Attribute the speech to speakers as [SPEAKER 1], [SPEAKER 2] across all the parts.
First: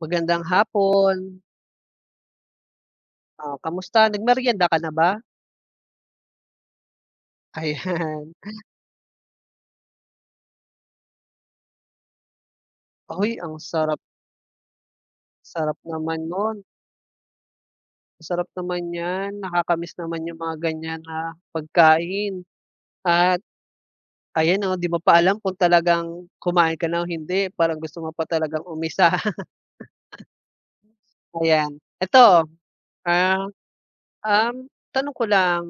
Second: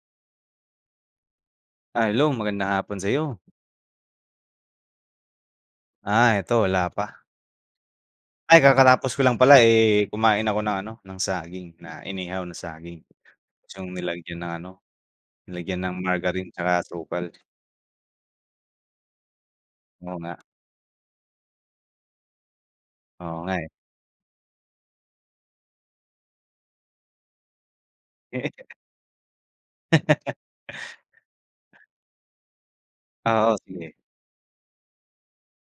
[SPEAKER 1] Magandang hapon,
[SPEAKER 2] Hello magandang hapon sa iyo.
[SPEAKER 1] kamusta nagmeryenda ka na ba?
[SPEAKER 2] Eto wala pa.
[SPEAKER 1] Ayan.
[SPEAKER 2] Ay kakatapos ko lang pala, eh, kumain ako ng saging na inihaw na saging.
[SPEAKER 1] Uy, ang
[SPEAKER 2] Ta's yung
[SPEAKER 1] sarap
[SPEAKER 2] nilagyan ng ano,
[SPEAKER 1] sarap
[SPEAKER 2] nilagyan ng
[SPEAKER 1] naman
[SPEAKER 2] margarine
[SPEAKER 1] nun,
[SPEAKER 2] tsaka asukal.
[SPEAKER 1] sarap naman niyan, nakakamiss
[SPEAKER 2] Oo
[SPEAKER 1] naman
[SPEAKER 2] nga,
[SPEAKER 1] yung mga ganyan na pagkain
[SPEAKER 2] oo
[SPEAKER 1] at
[SPEAKER 2] nga, eh.
[SPEAKER 1] ayan, oh, 'di mo pa alam kung talagang kumain ka na o hindi, parang gusto mo pa talagang umisa, ayan. Eto, ah,
[SPEAKER 2] Oo, sige.
[SPEAKER 1] um, tanong ko lang,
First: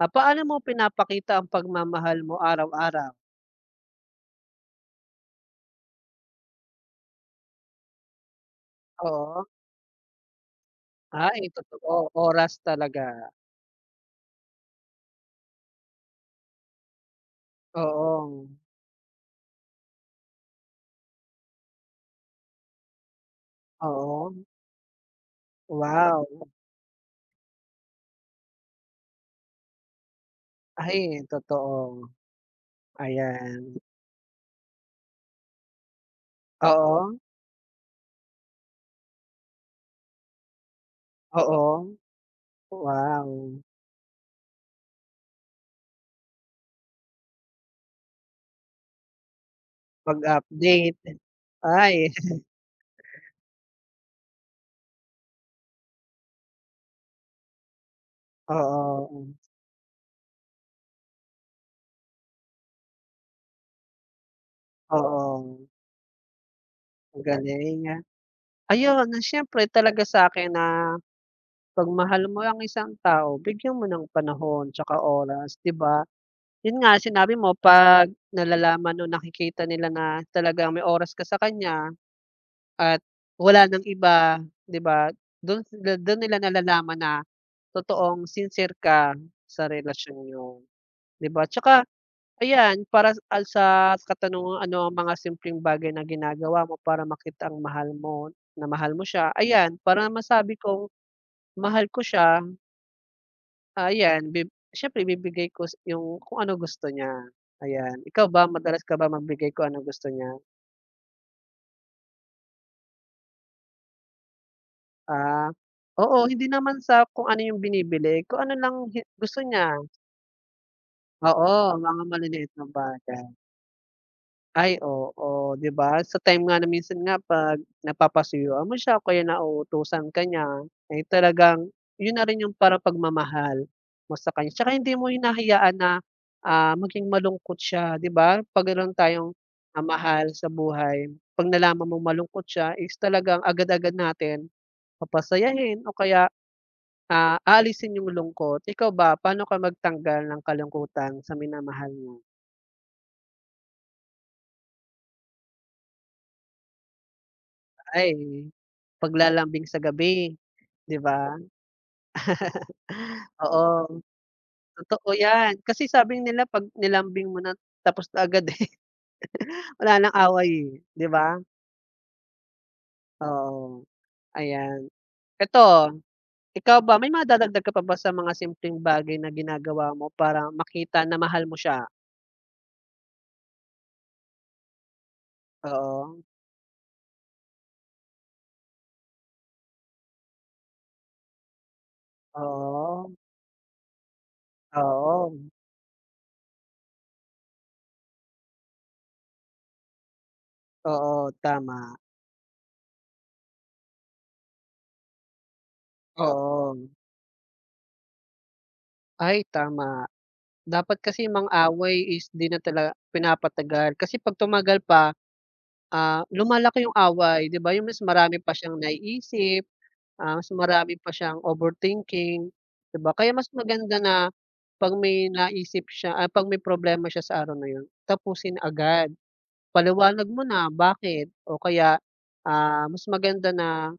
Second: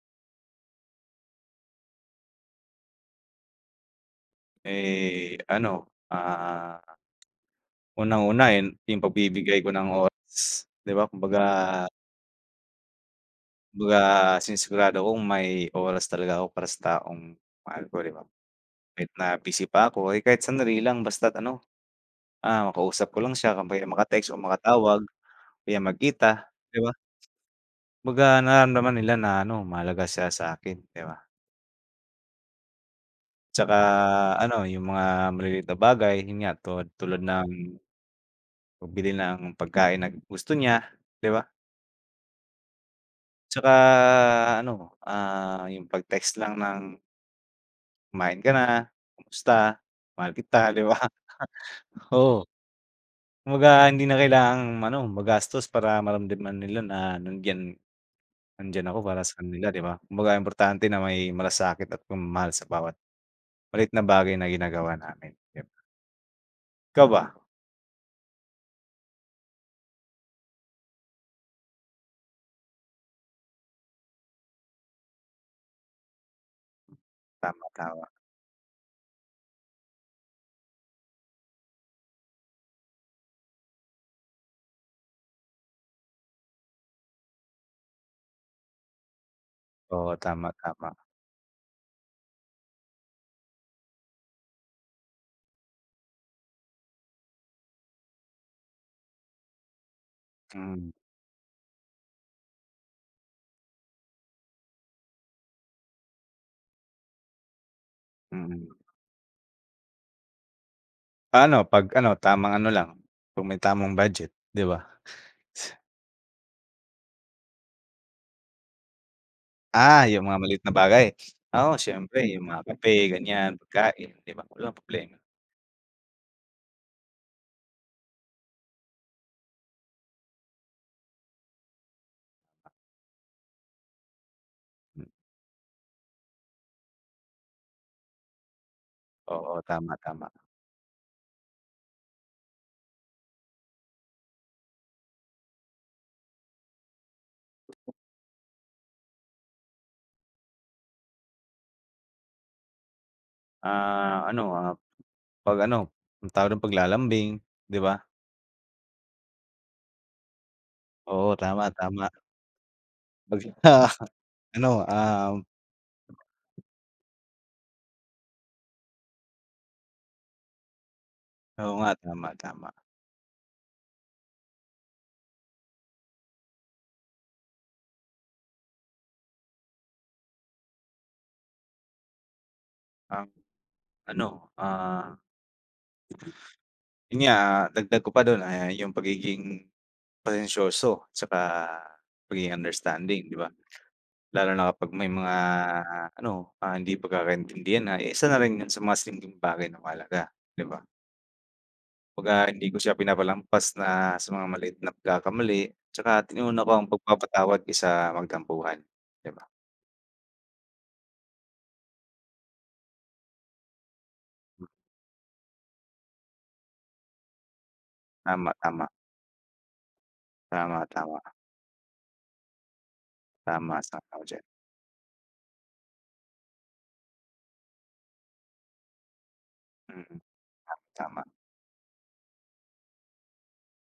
[SPEAKER 1] paano mo pinapakita ang pagmamahal mo araw-araw?
[SPEAKER 2] Eh, ano, ah, Unang-una, eh, yung
[SPEAKER 1] Oo,
[SPEAKER 2] pagbibigay ko ng oras, 'di ba kumbaga
[SPEAKER 1] ay totoo, oras talaga,
[SPEAKER 2] kumbaga sinisigurado kong may oras talaga ako para sa taong mahal ko, 'di ba?
[SPEAKER 1] oo,
[SPEAKER 2] Kahit na busy pa ako, eh, kahit sandali lang basta't ano. Makausap ko lang siya kung kaya
[SPEAKER 1] oo.
[SPEAKER 2] maka-text o makatawag o kaya
[SPEAKER 1] Wow!
[SPEAKER 2] magkita, 'di ba? Kumbaga nararamdaman nila na ano, mahalaga siya sa akin, 'di ba?
[SPEAKER 1] Ay, totoo.
[SPEAKER 2] Tsaka
[SPEAKER 1] Ayan.
[SPEAKER 2] ano, yung mga maliliit na bagay, yun nga
[SPEAKER 1] Oo,
[SPEAKER 2] tulad ng pagbili ng pagkain na gusto niya, 'di ba?
[SPEAKER 1] oo. Wow!
[SPEAKER 2] Tsaka ano, ah, yung pag-text lang ng, "Kumain ka na, kamusta, mahal kita," 'di ba?
[SPEAKER 1] Pag-update. Ay,
[SPEAKER 2] Oo, kumbaga hindi na kailangang ano, magastos para maramdaman nila na nandiyan. Nandiyan ako para
[SPEAKER 1] oo,
[SPEAKER 2] sa kanila, 'di ba? Kumbaga importante na may malasakit at pagmamahal sa bawat maliit na bagay na ginagawa namin, 'di
[SPEAKER 1] oo.
[SPEAKER 2] ba? Ikaw ba?
[SPEAKER 1] Ang galing, ah. Ayun, na siyempre talaga sa akin na 'pag mahal mo ang isang tao bigyan mo ng panahon tsaka oras, 'di ba? Yun nga, sinabi mo
[SPEAKER 2] Tama,
[SPEAKER 1] 'pag
[SPEAKER 2] tama.
[SPEAKER 1] nalalaman o nakikita nila na talagang may oras ka sa kanya at wala ng iba, 'di ba? Dun nila nalalaman na totoong sincere ka sa
[SPEAKER 2] Oo,
[SPEAKER 1] relasyon
[SPEAKER 2] tama,
[SPEAKER 1] niyo,
[SPEAKER 2] tama.
[SPEAKER 1] 'di ba? Tsaka ayan, para s- al sa katanungang ano ang mga simpleng bagay na ginagawa mo para makita ang mahal mo na mahal mo siya, ayan, para masabi kong
[SPEAKER 2] Mm,
[SPEAKER 1] mahal ko siya, ayan siyempre ibibigay ko yung kung ano gusto niya, ayan. Ikaw ba,
[SPEAKER 2] mm.
[SPEAKER 1] madalas ka ba magbigay ko ano gusto niya?
[SPEAKER 2] Paano 'pag ano, tamang ano lang, kung may tamang budget, 'di ba?
[SPEAKER 1] Ah, oo hindi naman sa kung ano yung binibili, kung ano lang gusto niya.
[SPEAKER 2] Ah, yung mga maliit na bagay?
[SPEAKER 1] Oo,
[SPEAKER 2] Oo,
[SPEAKER 1] mga
[SPEAKER 2] siyempre yung
[SPEAKER 1] maliliit
[SPEAKER 2] mga
[SPEAKER 1] na
[SPEAKER 2] kape,
[SPEAKER 1] bagay.
[SPEAKER 2] ganyan, pagkain, 'di ba?
[SPEAKER 1] Ay
[SPEAKER 2] Walang problema.
[SPEAKER 1] oo, 'di ba? Sa time nga na minsan nga 'pag napapasuyuan mo siya o kaya nauutusan ka niya, eh, talagang yun na rin yung parang pagmamahal mo sa kanya. Tsaka hindi
[SPEAKER 2] Hmm,
[SPEAKER 1] mo hinahayaan na, maging malungkot siya, 'di ba? 'Pag meron tayong,
[SPEAKER 2] oo, tama, tama.
[SPEAKER 1] mahal sa buhay, 'pag nalaman mong malungkot siya is talagang agad-agad natin papasayahin o kaya aalisin yung lungkot. Ikaw ba, paano ka magtanggal ng kalungkutan sa minamahal mo?
[SPEAKER 2] Ah, ano, ah, 'Pag ano, anong tawag dun, paglalambing, 'di ba?
[SPEAKER 1] Ay, paglalambing sa gabi, 'di ba?
[SPEAKER 2] Oo, tama, tama. Pagka
[SPEAKER 1] Oo,
[SPEAKER 2] ano,
[SPEAKER 1] totoo
[SPEAKER 2] ah.
[SPEAKER 1] 'yan. Kasi sabi nila 'pag nilambing mo na tapos na agad, eh, wala ng away, eh, 'di ba?
[SPEAKER 2] Oo nga, tama, tama.
[SPEAKER 1] Oo, ayan. Eto, ikaw ba, may madadagdag ka pa ba sa mga simpleng bagay na ginagawa mo para makita na mahal mo siya?
[SPEAKER 2] Ang ano, ah,
[SPEAKER 1] Oo,
[SPEAKER 2] yun nga, ah, dagdag ko pa dun, ah, yung pagiging pasensyoso tsaka pagiging
[SPEAKER 1] oo,
[SPEAKER 2] understanding, 'di ba? Lalo na kapag may
[SPEAKER 1] oo,
[SPEAKER 2] mga ano, ah, hindi pagkakaintindihan na eh, isa na rin yun sa mga simpleng bagay na mahalaga, 'di ba?
[SPEAKER 1] oo, tama,
[SPEAKER 2] Kumbaga hindi ko siya pinapalampas na sa mga maliit na pagkakamali tsaka tinuna ko
[SPEAKER 1] oo.
[SPEAKER 2] ang pagpapatawad kaysa magtampuhan, 'di
[SPEAKER 1] Ay
[SPEAKER 2] ba?
[SPEAKER 1] tama. Dapat kasi yung mga away is 'di na tala pinapatagal kasi 'pag tumagal pa, lumalaki yung away 'di ba, yung mas marami
[SPEAKER 2] Tama,
[SPEAKER 1] pa siyang
[SPEAKER 2] tama,
[SPEAKER 1] naiisip, mas
[SPEAKER 2] tama,
[SPEAKER 1] marami pa
[SPEAKER 2] tama,
[SPEAKER 1] siyang overthinking 'di ba? Kaya mas
[SPEAKER 2] tama,
[SPEAKER 1] maganda
[SPEAKER 2] sang-ayon
[SPEAKER 1] na
[SPEAKER 2] ako diyan.
[SPEAKER 1] 'pag may naisip siya, 'pag may problema siya sa araw na yun, tapusin agad.
[SPEAKER 2] Mm,
[SPEAKER 1] Paliwanag mo na
[SPEAKER 2] tama,
[SPEAKER 1] bakit o kaya, mas maganda na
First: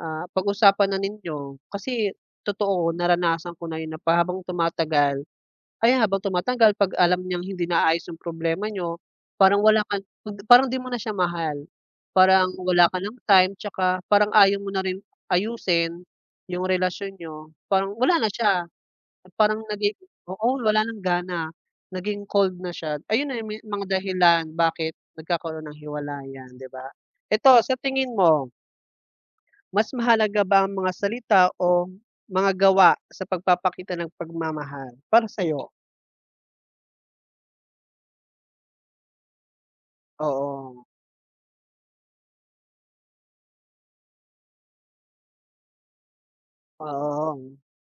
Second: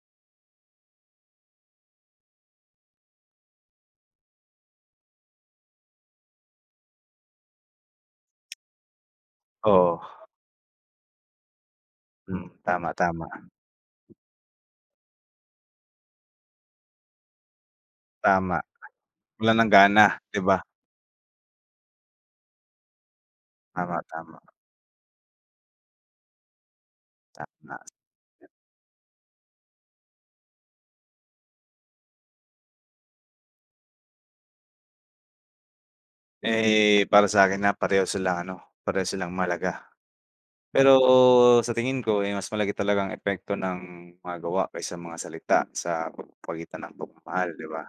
[SPEAKER 1] Pag-usapan na ninyo kasi totoo naranasan ko na yun na pa habang tumatagal ay habang tumatagal 'pag alam niyang hindi naayos yung problema niyo, parang wala
[SPEAKER 2] oo.
[SPEAKER 1] ka parang 'di mo na siya mahal.
[SPEAKER 2] Mm,
[SPEAKER 1] Parang wala
[SPEAKER 2] tama,
[SPEAKER 1] ka ng time tsaka parang ayaw mo na rin ayusin yung relasyon niyo, parang wala na
[SPEAKER 2] tama.
[SPEAKER 1] siya,
[SPEAKER 2] Wala
[SPEAKER 1] parang
[SPEAKER 2] ng
[SPEAKER 1] naging
[SPEAKER 2] gana, 'di
[SPEAKER 1] oo,
[SPEAKER 2] ba?
[SPEAKER 1] wala ng gana, naging cold na siya. Ayun na yung mga
[SPEAKER 2] Tama, tama,
[SPEAKER 1] dahilan bakit nagkakaroon ng hiwalayan, 'di ba? Eto sa
[SPEAKER 2] tama.
[SPEAKER 1] tingin mo mas mahalaga ba ang mga salita o mga gawa sa pagpapakita ng pagmamahal para sa'yo?
[SPEAKER 2] Eh, para sa'kin na pareho silang ano, pareho silang mahalaga.
[SPEAKER 1] Oo,
[SPEAKER 2] Pero sa tingin ko, eh, mas malaki talaga ang epekto ng mga gawa kaysa mga salita sa pamamagitan ng
[SPEAKER 1] oo,
[SPEAKER 2] pagmamahal, 'di ba?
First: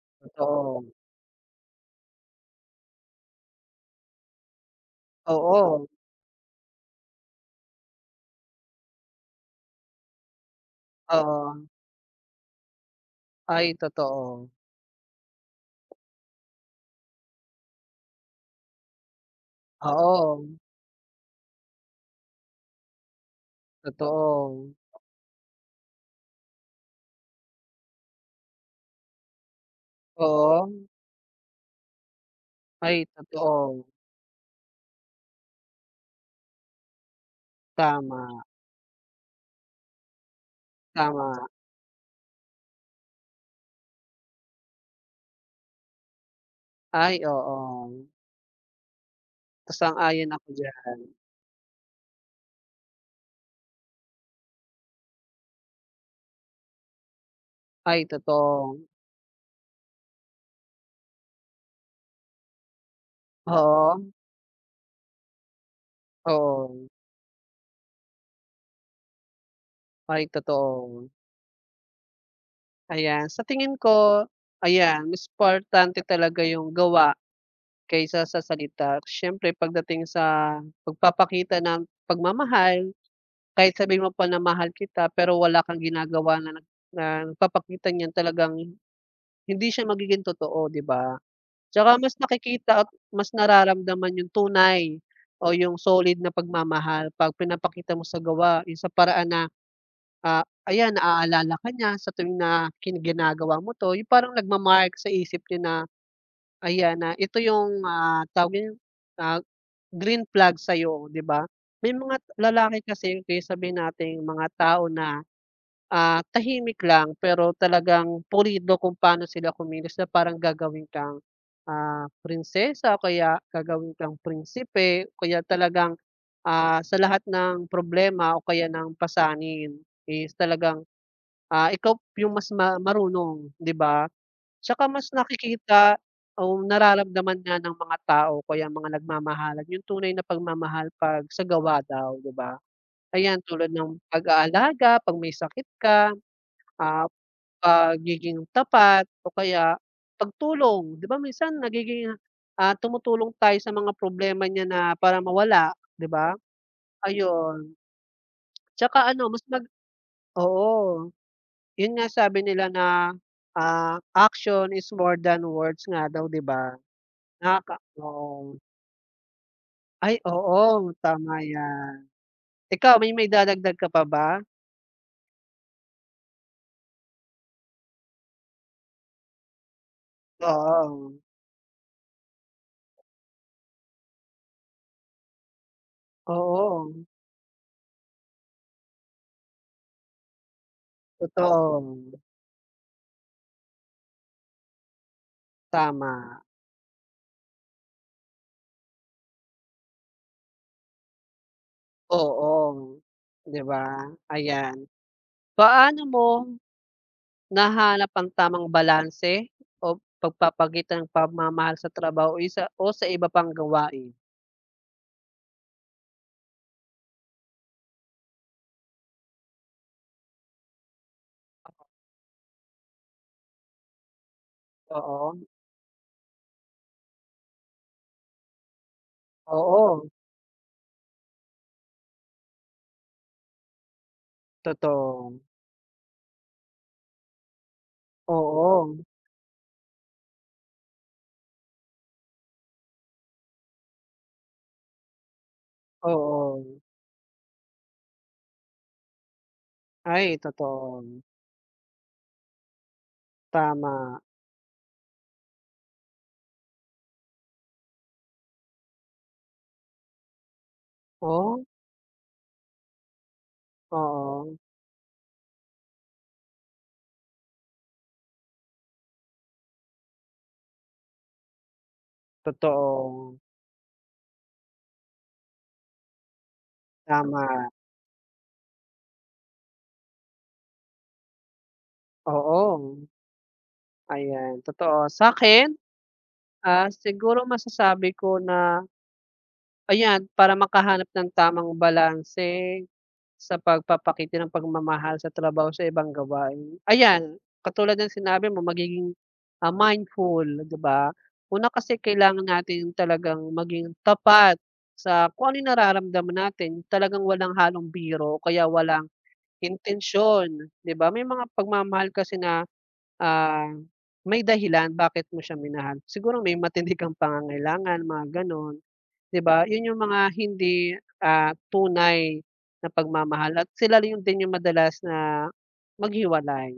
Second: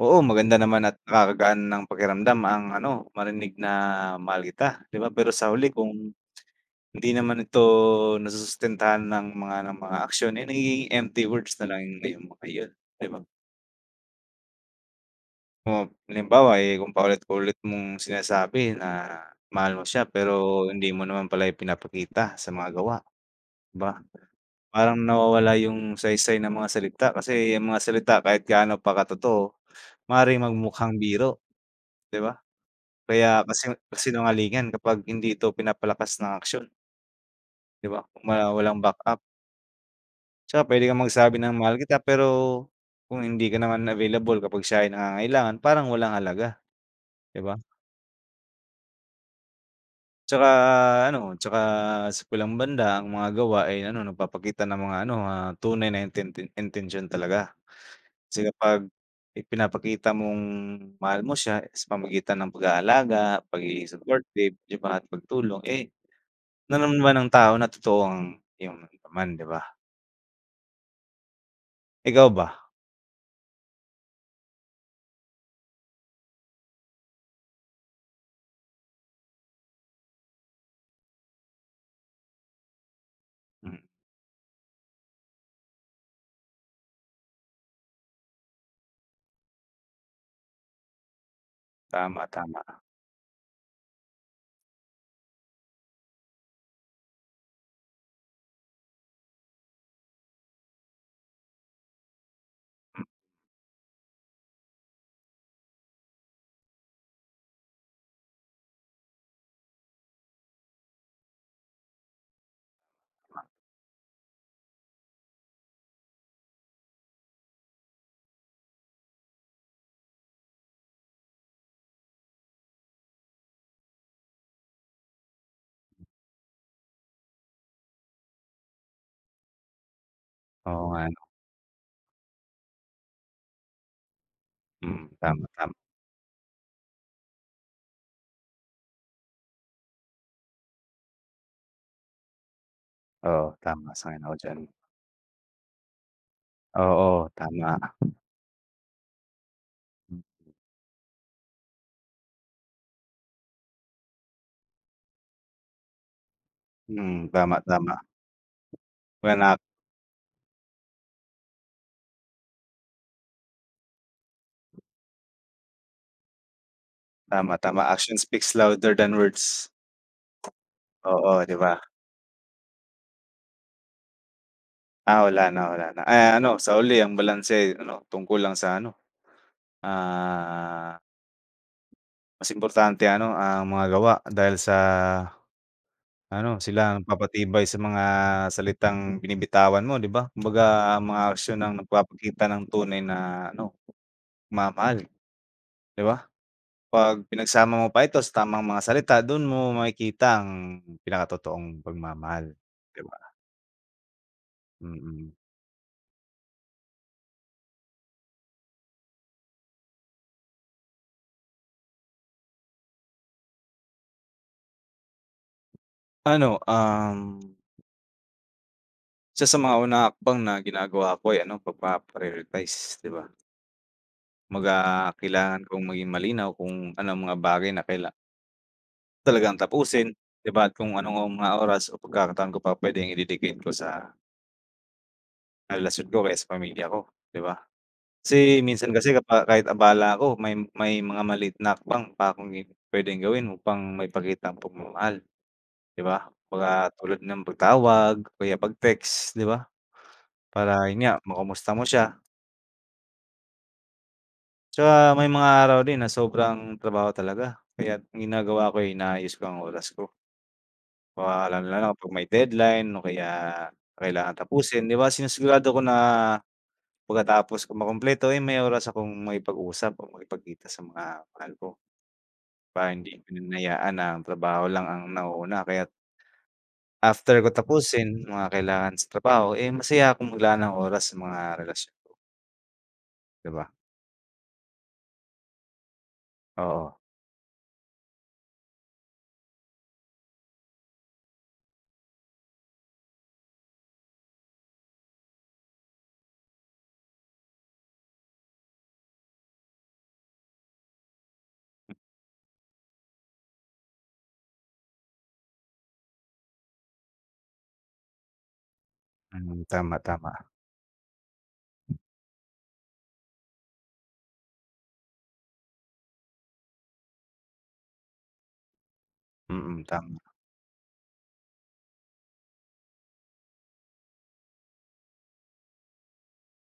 [SPEAKER 2] Oo, maganda naman
[SPEAKER 1] totoo.
[SPEAKER 2] at nakakagaan ng pakiramdam ang ano, marinig na mahal kita, 'di ba? Pero sa huli
[SPEAKER 1] Oo,
[SPEAKER 2] kung hindi naman ito nasusustentahan ng mga aksyon, eh, nagiging empty words
[SPEAKER 1] oo.
[SPEAKER 2] na lang na yung mga yun, 'di ba?
[SPEAKER 1] Ay totoo.
[SPEAKER 2] Oh, halimbawa, eh, kung paulit-ulit mong sinasabi na mahal mo siya
[SPEAKER 1] Oo,
[SPEAKER 2] pero hindi mo naman pala ipinapakita sa mga gawa, 'di ba?
[SPEAKER 1] totoo.
[SPEAKER 2] Parang nawawala yung saysay ng mga salita kasi ang mga salita kahit gaano pa katotoo, maaaring
[SPEAKER 1] Oo.
[SPEAKER 2] magmukhang biro, 'di ba?
[SPEAKER 1] Ay
[SPEAKER 2] Kaya kasi
[SPEAKER 1] totoo.
[SPEAKER 2] kasinungalingan kapag hindi ito pinapalakas ng aksyon, 'di ba?
[SPEAKER 1] Tama,
[SPEAKER 2] Walang backup Tsaka puwede kang magsabi
[SPEAKER 1] tama.
[SPEAKER 2] ng mahal kita pero kung hindi ka naman available kapag siya ay nangangailangan, parang walang halaga,
[SPEAKER 1] Ay
[SPEAKER 2] 'di ba?
[SPEAKER 1] oo, sang-ayon
[SPEAKER 2] Tsaka
[SPEAKER 1] ako diyan.
[SPEAKER 2] ano, tsaka sa kabilang banda ang mga gawa ay ano nagpapakita ng mga ano, ah, tunay na intensyon talaga.
[SPEAKER 1] Ay
[SPEAKER 2] Kasi
[SPEAKER 1] totoo.
[SPEAKER 2] kapag ipinapakita mong mahal mo siya eh, sa pamamagitan ng pag-aalaga, pagiging
[SPEAKER 1] Oo,
[SPEAKER 2] supportive, 'di ba, at pagtulong, eh,
[SPEAKER 1] oo.
[SPEAKER 2] nararamdaman ng tao na totoo ang iyong naramdaman, 'di ba?
[SPEAKER 1] Ay totoo.
[SPEAKER 2] Ikaw ba?
[SPEAKER 1] Ayan, sa tingin ko, ayan mas importante talaga yung gawa kaysa sa salita. Siyempre pagdating sa pagpapakita ng pagmamahal,
[SPEAKER 2] Mm,
[SPEAKER 1] kahit sabihin mo pa na mahal kita pero wala kang ginagawa na na nagpapakita niyan talagang hindi siya magiging totoo, 'di ba? Tsaka mas
[SPEAKER 2] tama, tama.
[SPEAKER 1] nakikita at mas nararamdaman yung tunay o yung solid na pagmamahal 'pag pinapakita mo sa gawa, yung sa paraan na ayan naaalala ka niya sa tuwing na ginagawa mo 'to, yung parang nagma sa isip niya na, ayan na ito yung, tawag yun, ah, green flag sa'yo, 'di ba? May mga lalaki kasi, kaya sabihin natin mga tao na tahimik lang pero talagang pulido kung paano sila kumilos na parang gagawin kang, prinsesa o kaya gagawin kang prinsipe o kaya talagang, sa lahat ng problema o kaya ng pasanin is talagang,
[SPEAKER 2] Oo nga 'no,
[SPEAKER 1] ikaw yung mas marunong, 'di ba? Tsaka
[SPEAKER 2] mm,
[SPEAKER 1] mas
[SPEAKER 2] tama, tama.
[SPEAKER 1] nakikita o nararamdaman nga ng mga tao kaya mga nagmamahalan yung tunay na pagmamahal 'pag sa gawa daw, 'di ba? Ayan,
[SPEAKER 2] Oo,
[SPEAKER 1] tulad
[SPEAKER 2] tama,
[SPEAKER 1] ng
[SPEAKER 2] sang-ayon ako diyan.
[SPEAKER 1] pag-aalaga 'pag may sakit ka. Ah,
[SPEAKER 2] Oo, tama.
[SPEAKER 1] Pagiging tapat o kaya pagtulong. 'Di ba minsan nagiging, tumutulong tayo sa mga problema niya na para mawala, 'di ba?
[SPEAKER 2] Mm, tama,
[SPEAKER 1] Ayun.
[SPEAKER 2] tama.
[SPEAKER 1] Tsaka ano mas
[SPEAKER 2] Wala.
[SPEAKER 1] mag oo, yun nga sabi nila na, action is more than words nga daw 'di ba?
[SPEAKER 2] Tama,
[SPEAKER 1] Nakaka
[SPEAKER 2] tama. Action speaks
[SPEAKER 1] oo.
[SPEAKER 2] louder than words.
[SPEAKER 1] Ay oo,
[SPEAKER 2] Oo,
[SPEAKER 1] tama
[SPEAKER 2] 'di ba?
[SPEAKER 1] yan. Ikaw may dadagdag ka pa ba?
[SPEAKER 2] Ah, wala na, wala na. Eh, ano, sa uli ang balanse ano, tungkol lang sa ano, ah,
[SPEAKER 1] Oo.
[SPEAKER 2] mas importante ano, ang mga gawa dahil sa ano,
[SPEAKER 1] Oo,
[SPEAKER 2] sila ang nagpapatibay sa mga salitang binibitawan mo, 'di ba? Kumbaga ang mga aksyon ang
[SPEAKER 1] totoo.
[SPEAKER 2] nagpapakita ng tunay na ano, pagmamahal, 'di ba?
[SPEAKER 1] Tama.
[SPEAKER 2] 'Pag pinagsama mo pa ito sa tamang mga salita, doon mo makikita ang pinakatotoong pagmamahal,
[SPEAKER 1] Oo,
[SPEAKER 2] 'di ba?
[SPEAKER 1] 'di ba? Ayan.
[SPEAKER 2] Mm. Mm.
[SPEAKER 1] Paano mo nahanap ang tamang balanse o pagpapagitan ng pagmamahal sa trabaho o isa o sa iba pang gawain?
[SPEAKER 2] Ano, um Isa sa mga unang hakbang na ginagawa ko ay ano, pagpa-prioritize, 'di ba? Kumbaga
[SPEAKER 1] Oo,
[SPEAKER 2] kailangan kong maging malinaw kung ano mga bagay na talagang
[SPEAKER 1] oo,
[SPEAKER 2] tapusin, 'di ba? At kung anong mga oras o pagkakataon ko pa puwedeng i-dedicate ko sa
[SPEAKER 1] totoo.
[SPEAKER 2] karelasyon ko kaya sa pamilya ko, 'di ba? Kasi minsan
[SPEAKER 1] Oo,
[SPEAKER 2] kasi kahit abala ako may mga maliit na hakbang pa akong puwedeng gawin upang maipakita ang pagmamahal, 'di ba?
[SPEAKER 1] oo.
[SPEAKER 2] Kumbaga tulad ng pagtawag o kaya pag-text, 'di ba?
[SPEAKER 1] Ay,
[SPEAKER 2] Para
[SPEAKER 1] totoo.
[SPEAKER 2] yun nga, makumusta mo siya.
[SPEAKER 1] Tama.
[SPEAKER 2] Tsaka may mga araw din na sobrang trabaho talaga kaya ang ginagawa ko, eh, inaayos ko ang oras ko. Baka lalo
[SPEAKER 1] Oh,
[SPEAKER 2] na lang kapag may deadline o kaya kailangan
[SPEAKER 1] oo,
[SPEAKER 2] tapusin, 'di ba sinisigurado ko na pagkatapos ko makumpleto, eh, may oras akong makipag-usap o makipagkita sa mga mahal ko para hindi
[SPEAKER 1] totoo.
[SPEAKER 2] pinanayaan na ang trabaho lang ang nauuna kaya after
[SPEAKER 1] Tama,
[SPEAKER 2] ko tapusin mga kailangan sa trabaho, eh, masaya akong maglaan ng oras sa mga relasyon ko,
[SPEAKER 1] oo.
[SPEAKER 2] 'di ba?
[SPEAKER 1] Ayan, totoo. Sa'kin,
[SPEAKER 2] Oo,
[SPEAKER 1] siguro masasabi ko na. Ayan, para makahanap ng tamang balanse sa pagpapakita ng pagmamahal sa trabaho sa ibang gawain. Ayan, katulad ng sinabi mo magiging, mindful, 'di ba? Una kasi kailangan natin talagang maging tapat sa kung ano yung nararamdaman natin, talagang walang halong biro kaya walang
[SPEAKER 2] mm, tama, tama.
[SPEAKER 1] intensyon, 'di ba? May mga pagmamahal kasi na Ah, may dahilan bakit mo siya minahal. Siguro may matindi kang pangangailangan, mga gano'n, 'di ba?
[SPEAKER 2] Mm,
[SPEAKER 1] 'Yun yung
[SPEAKER 2] tama.
[SPEAKER 1] mga hindi, tunay na pagmamahal at sila yung din yung madalas na maghiwalay,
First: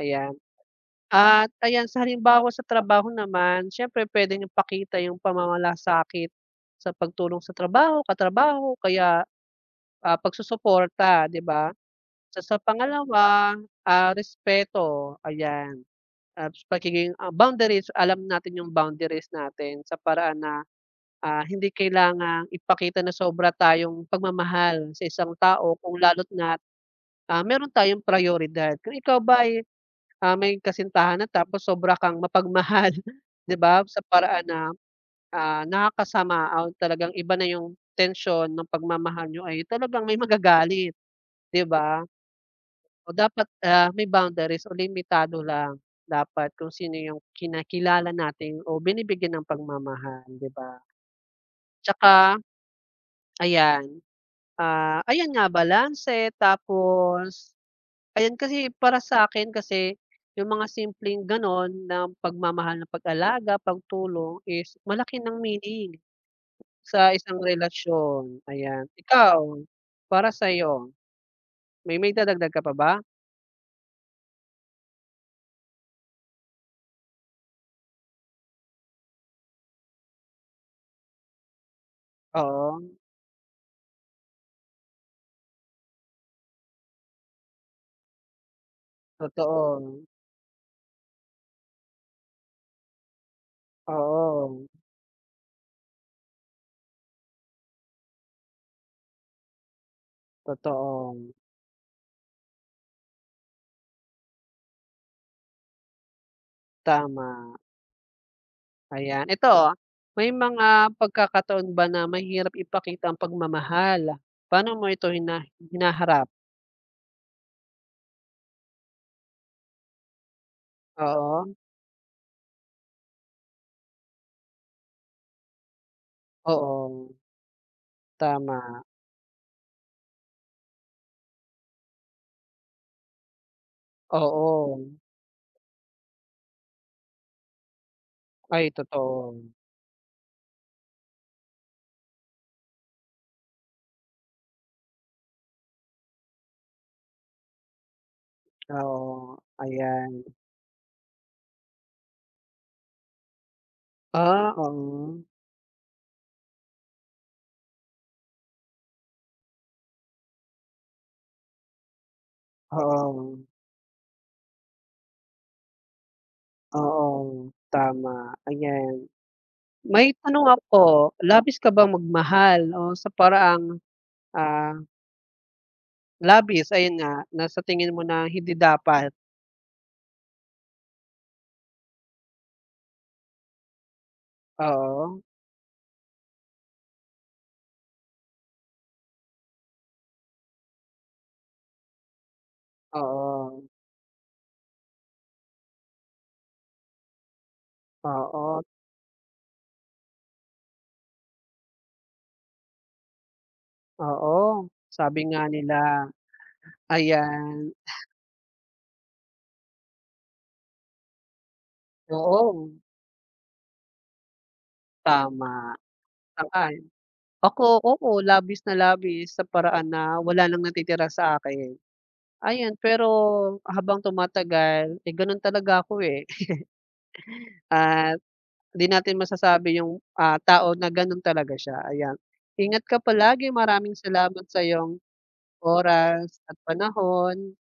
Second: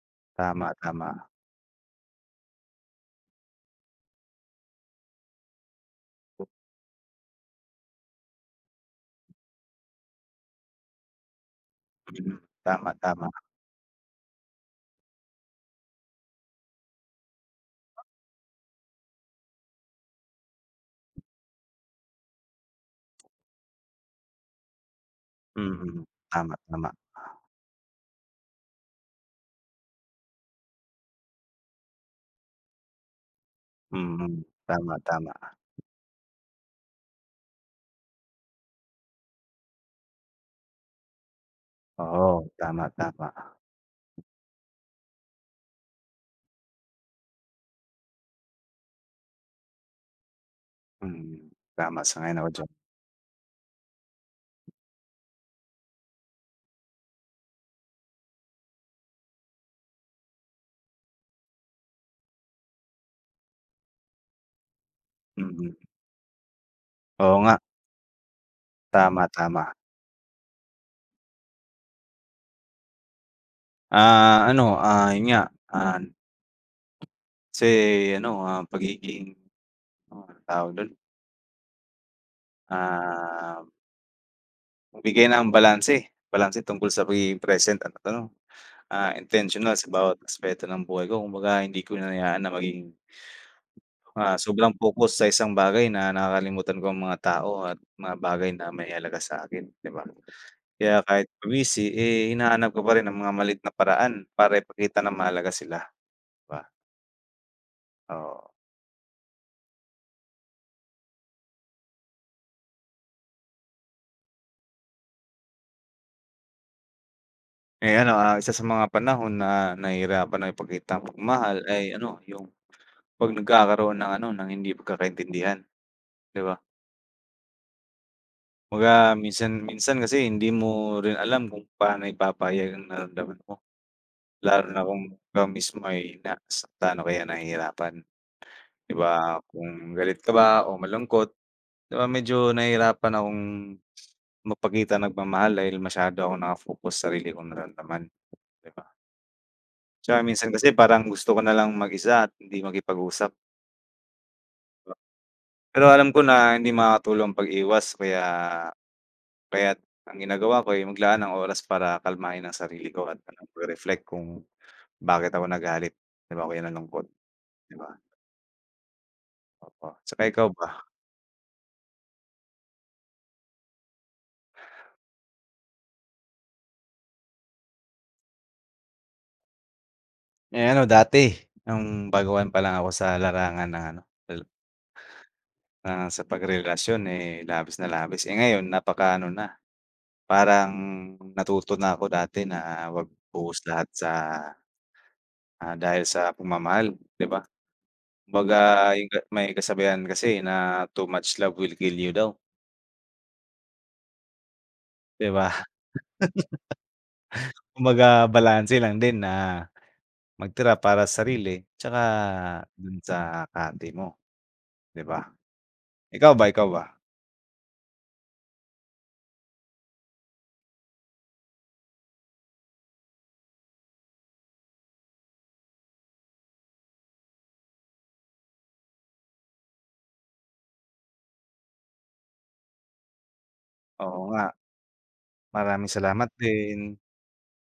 [SPEAKER 1] ayan.
[SPEAKER 2] Tama, tama.
[SPEAKER 1] At ayan, sa halimbawa sa trabaho naman, siyempre puwede niyong ipakita yung pamamalasakit sa pagtulong sa trabaho, katrabaho, kaya, pagsusuporta, 'di ba?
[SPEAKER 2] Mm,
[SPEAKER 1] Sa
[SPEAKER 2] tama, tama.
[SPEAKER 1] pangalawa, respeto, ayan. Pagiging, boundaries, alam natin yung boundaries natin sa paraan na, hindi kailangang ipakita na sobra tayong pagmamahal sa isang tao kung
[SPEAKER 2] Mm,
[SPEAKER 1] lalo't
[SPEAKER 2] tama,
[SPEAKER 1] na't,
[SPEAKER 2] tama.
[SPEAKER 1] meron tayong prioridad. Kung ikaw ba ay, may kasintahan na tapos sobra kang mapagmahal, 'di ba, sa
[SPEAKER 2] Mm,
[SPEAKER 1] paraan na,
[SPEAKER 2] tama, tama.
[SPEAKER 1] nakakasama o talagang iba na yung tension ng pagmamahal niyo ay talagang may magagalit, 'di ba?
[SPEAKER 2] Oo, tama,
[SPEAKER 1] O
[SPEAKER 2] tama.
[SPEAKER 1] dapat, may boundaries o limitado lang dapat kung sino yung kinakilala natin o binibigyan ng pagmamahal, 'di ba?
[SPEAKER 2] Mm, tama,
[SPEAKER 1] Tsaka
[SPEAKER 2] sang-ayon ako diyan.
[SPEAKER 1] ayan, ayan nga balanse tapos ayan kasi para sa akin kasi yung mga simpleng gano'n na pagmamahal ng pag-alaga, pagtulong is malaki ng
[SPEAKER 2] Mm,
[SPEAKER 1] meaning sa
[SPEAKER 2] oo
[SPEAKER 1] isang
[SPEAKER 2] nga,
[SPEAKER 1] relasyon, ayan.
[SPEAKER 2] tama,
[SPEAKER 1] Ikaw,
[SPEAKER 2] tama.
[SPEAKER 1] para sa'yo, may dadagdag ka pa ba?
[SPEAKER 2] Ah, ano, ah, yun nga, ah, kasi ano, ah, pagiging anong tawag dun,
[SPEAKER 1] Oo,
[SPEAKER 2] ah, magbigay ng balanse, balanse tungkol sa pagiging present at ano, ah, intentional sa
[SPEAKER 1] totoo,
[SPEAKER 2] bawat aspeto ng buhay ko. Kumbaga hindi ko hinayaan na maging
[SPEAKER 1] oo.
[SPEAKER 2] sobrang focus sa isang bagay na nakakalimutan ko ang mga tao at mga bagay na may halaga sa akin, 'di ba? Kaya
[SPEAKER 1] Totoo,
[SPEAKER 2] kahit busy, eh, hinahanap ko pa rin ang mga malit na paraan para ipakita na mahalaga sila, 'di ba?
[SPEAKER 1] tama,
[SPEAKER 2] Oo.
[SPEAKER 1] ayan. Ito, may mga pagkakataon ba na mahirap ipakita ang pagmamahal? Paano mo ito hinaharap?
[SPEAKER 2] Eh, ano, ah, isa sa mga panahon na nahihirapan na ipakita ang
[SPEAKER 1] Oo,
[SPEAKER 2] pagmamahal ay ano, yung 'pag nagkakaroon ng ano, ng hindi pagkakaintindihan, 'di ba?
[SPEAKER 1] oo, tama,
[SPEAKER 2] Kumbaga minsan minsan kasi hindi mo rin alam kung paano ipapahayag ang nararamdaman mo, lalo
[SPEAKER 1] oo.
[SPEAKER 2] na kung ikaw mismo ay nasaktan o kaya nahihirapan.
[SPEAKER 1] Ay
[SPEAKER 2] 'Di
[SPEAKER 1] totoo,
[SPEAKER 2] ba, kung galit ka ba o malungkot, 'di ba medyo nahihirapan akong magpakita ng pagmamahal dahil masyado akong naka-focus sa sarili kong nararamdaman, 'di ba?
[SPEAKER 1] oo, ayan.
[SPEAKER 2] Tsaka minsan kasi parang gusto ko na lang mag-isa at hindi makipag-usap.
[SPEAKER 1] Ah, oo,
[SPEAKER 2] Pero alam ko na hindi makakatulong ang pag-iwas kaya't ang ginagawa ko ay maglaan ng oras para kalmahin ang sarili ko at
[SPEAKER 1] oo,
[SPEAKER 2] ano, mag-reflect kung bakit ako nagalit, 'di ba, o kaya nalungkot,
[SPEAKER 1] oo,
[SPEAKER 2] 'di ba?
[SPEAKER 1] tama, ayan.
[SPEAKER 2] Opo,
[SPEAKER 1] May
[SPEAKER 2] tsaka
[SPEAKER 1] tanong
[SPEAKER 2] ikaw ba?
[SPEAKER 1] ako, labis ka bang magmahal o sa paraang, ah, labis, ayun nga, na sa tingin mo na hindi dapat?
[SPEAKER 2] Eh, ano dati, nung baguhan pa lang ako sa larangan ng ano,
[SPEAKER 1] Oo.
[SPEAKER 2] ah, sa pagrelasyon eh, labis na labis. Eh, ngayon napakaano na, parang natuto na ako dati na wag buhos
[SPEAKER 1] Oo,
[SPEAKER 2] lahat sa, ah, dahil sa pagmamahal, 'di ba? Kumbaga
[SPEAKER 1] oo,
[SPEAKER 2] yung ka may kasabihan kasi na, "Too much love will kill you" daw,
[SPEAKER 1] oo. Sabi
[SPEAKER 2] 'di
[SPEAKER 1] nga
[SPEAKER 2] ba?
[SPEAKER 1] nila, ayan,
[SPEAKER 2] Kumbaga balanse lang din na magtira para sa sarili tsaka
[SPEAKER 1] oo,
[SPEAKER 2] dun sa kati mo, 'di ba?
[SPEAKER 1] tama,
[SPEAKER 2] Ikaw ba?
[SPEAKER 1] sang-ayon. Ako, oo, labis na labis sa paraan na wala nang natitira sa akin. Ayan, pero habang tumatagal, eh, gano'n talaga ako, eh, at hindi natin masasabi yung, tao na gano'n talaga siya, ayan. Ingat ka palagi, maraming
[SPEAKER 2] Oo nga,
[SPEAKER 1] salamat sa iyong
[SPEAKER 2] maraming salamat
[SPEAKER 1] oras at
[SPEAKER 2] din.
[SPEAKER 1] panahon.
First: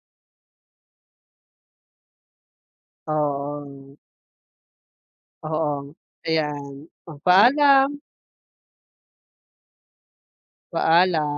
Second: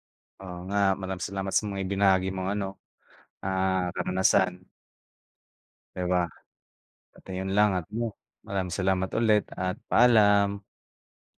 [SPEAKER 2] Oo nga, maraming salamat sa mga ibinahagi mong ano,
[SPEAKER 1] Oo,
[SPEAKER 2] ah, karanasan.
[SPEAKER 1] oo,
[SPEAKER 2] 'Di ba?
[SPEAKER 1] ayan, oh,
[SPEAKER 2] At ayun lang at
[SPEAKER 1] paalam.
[SPEAKER 2] 'no, maraming salamat ulit at paalam.
[SPEAKER 1] Paalam.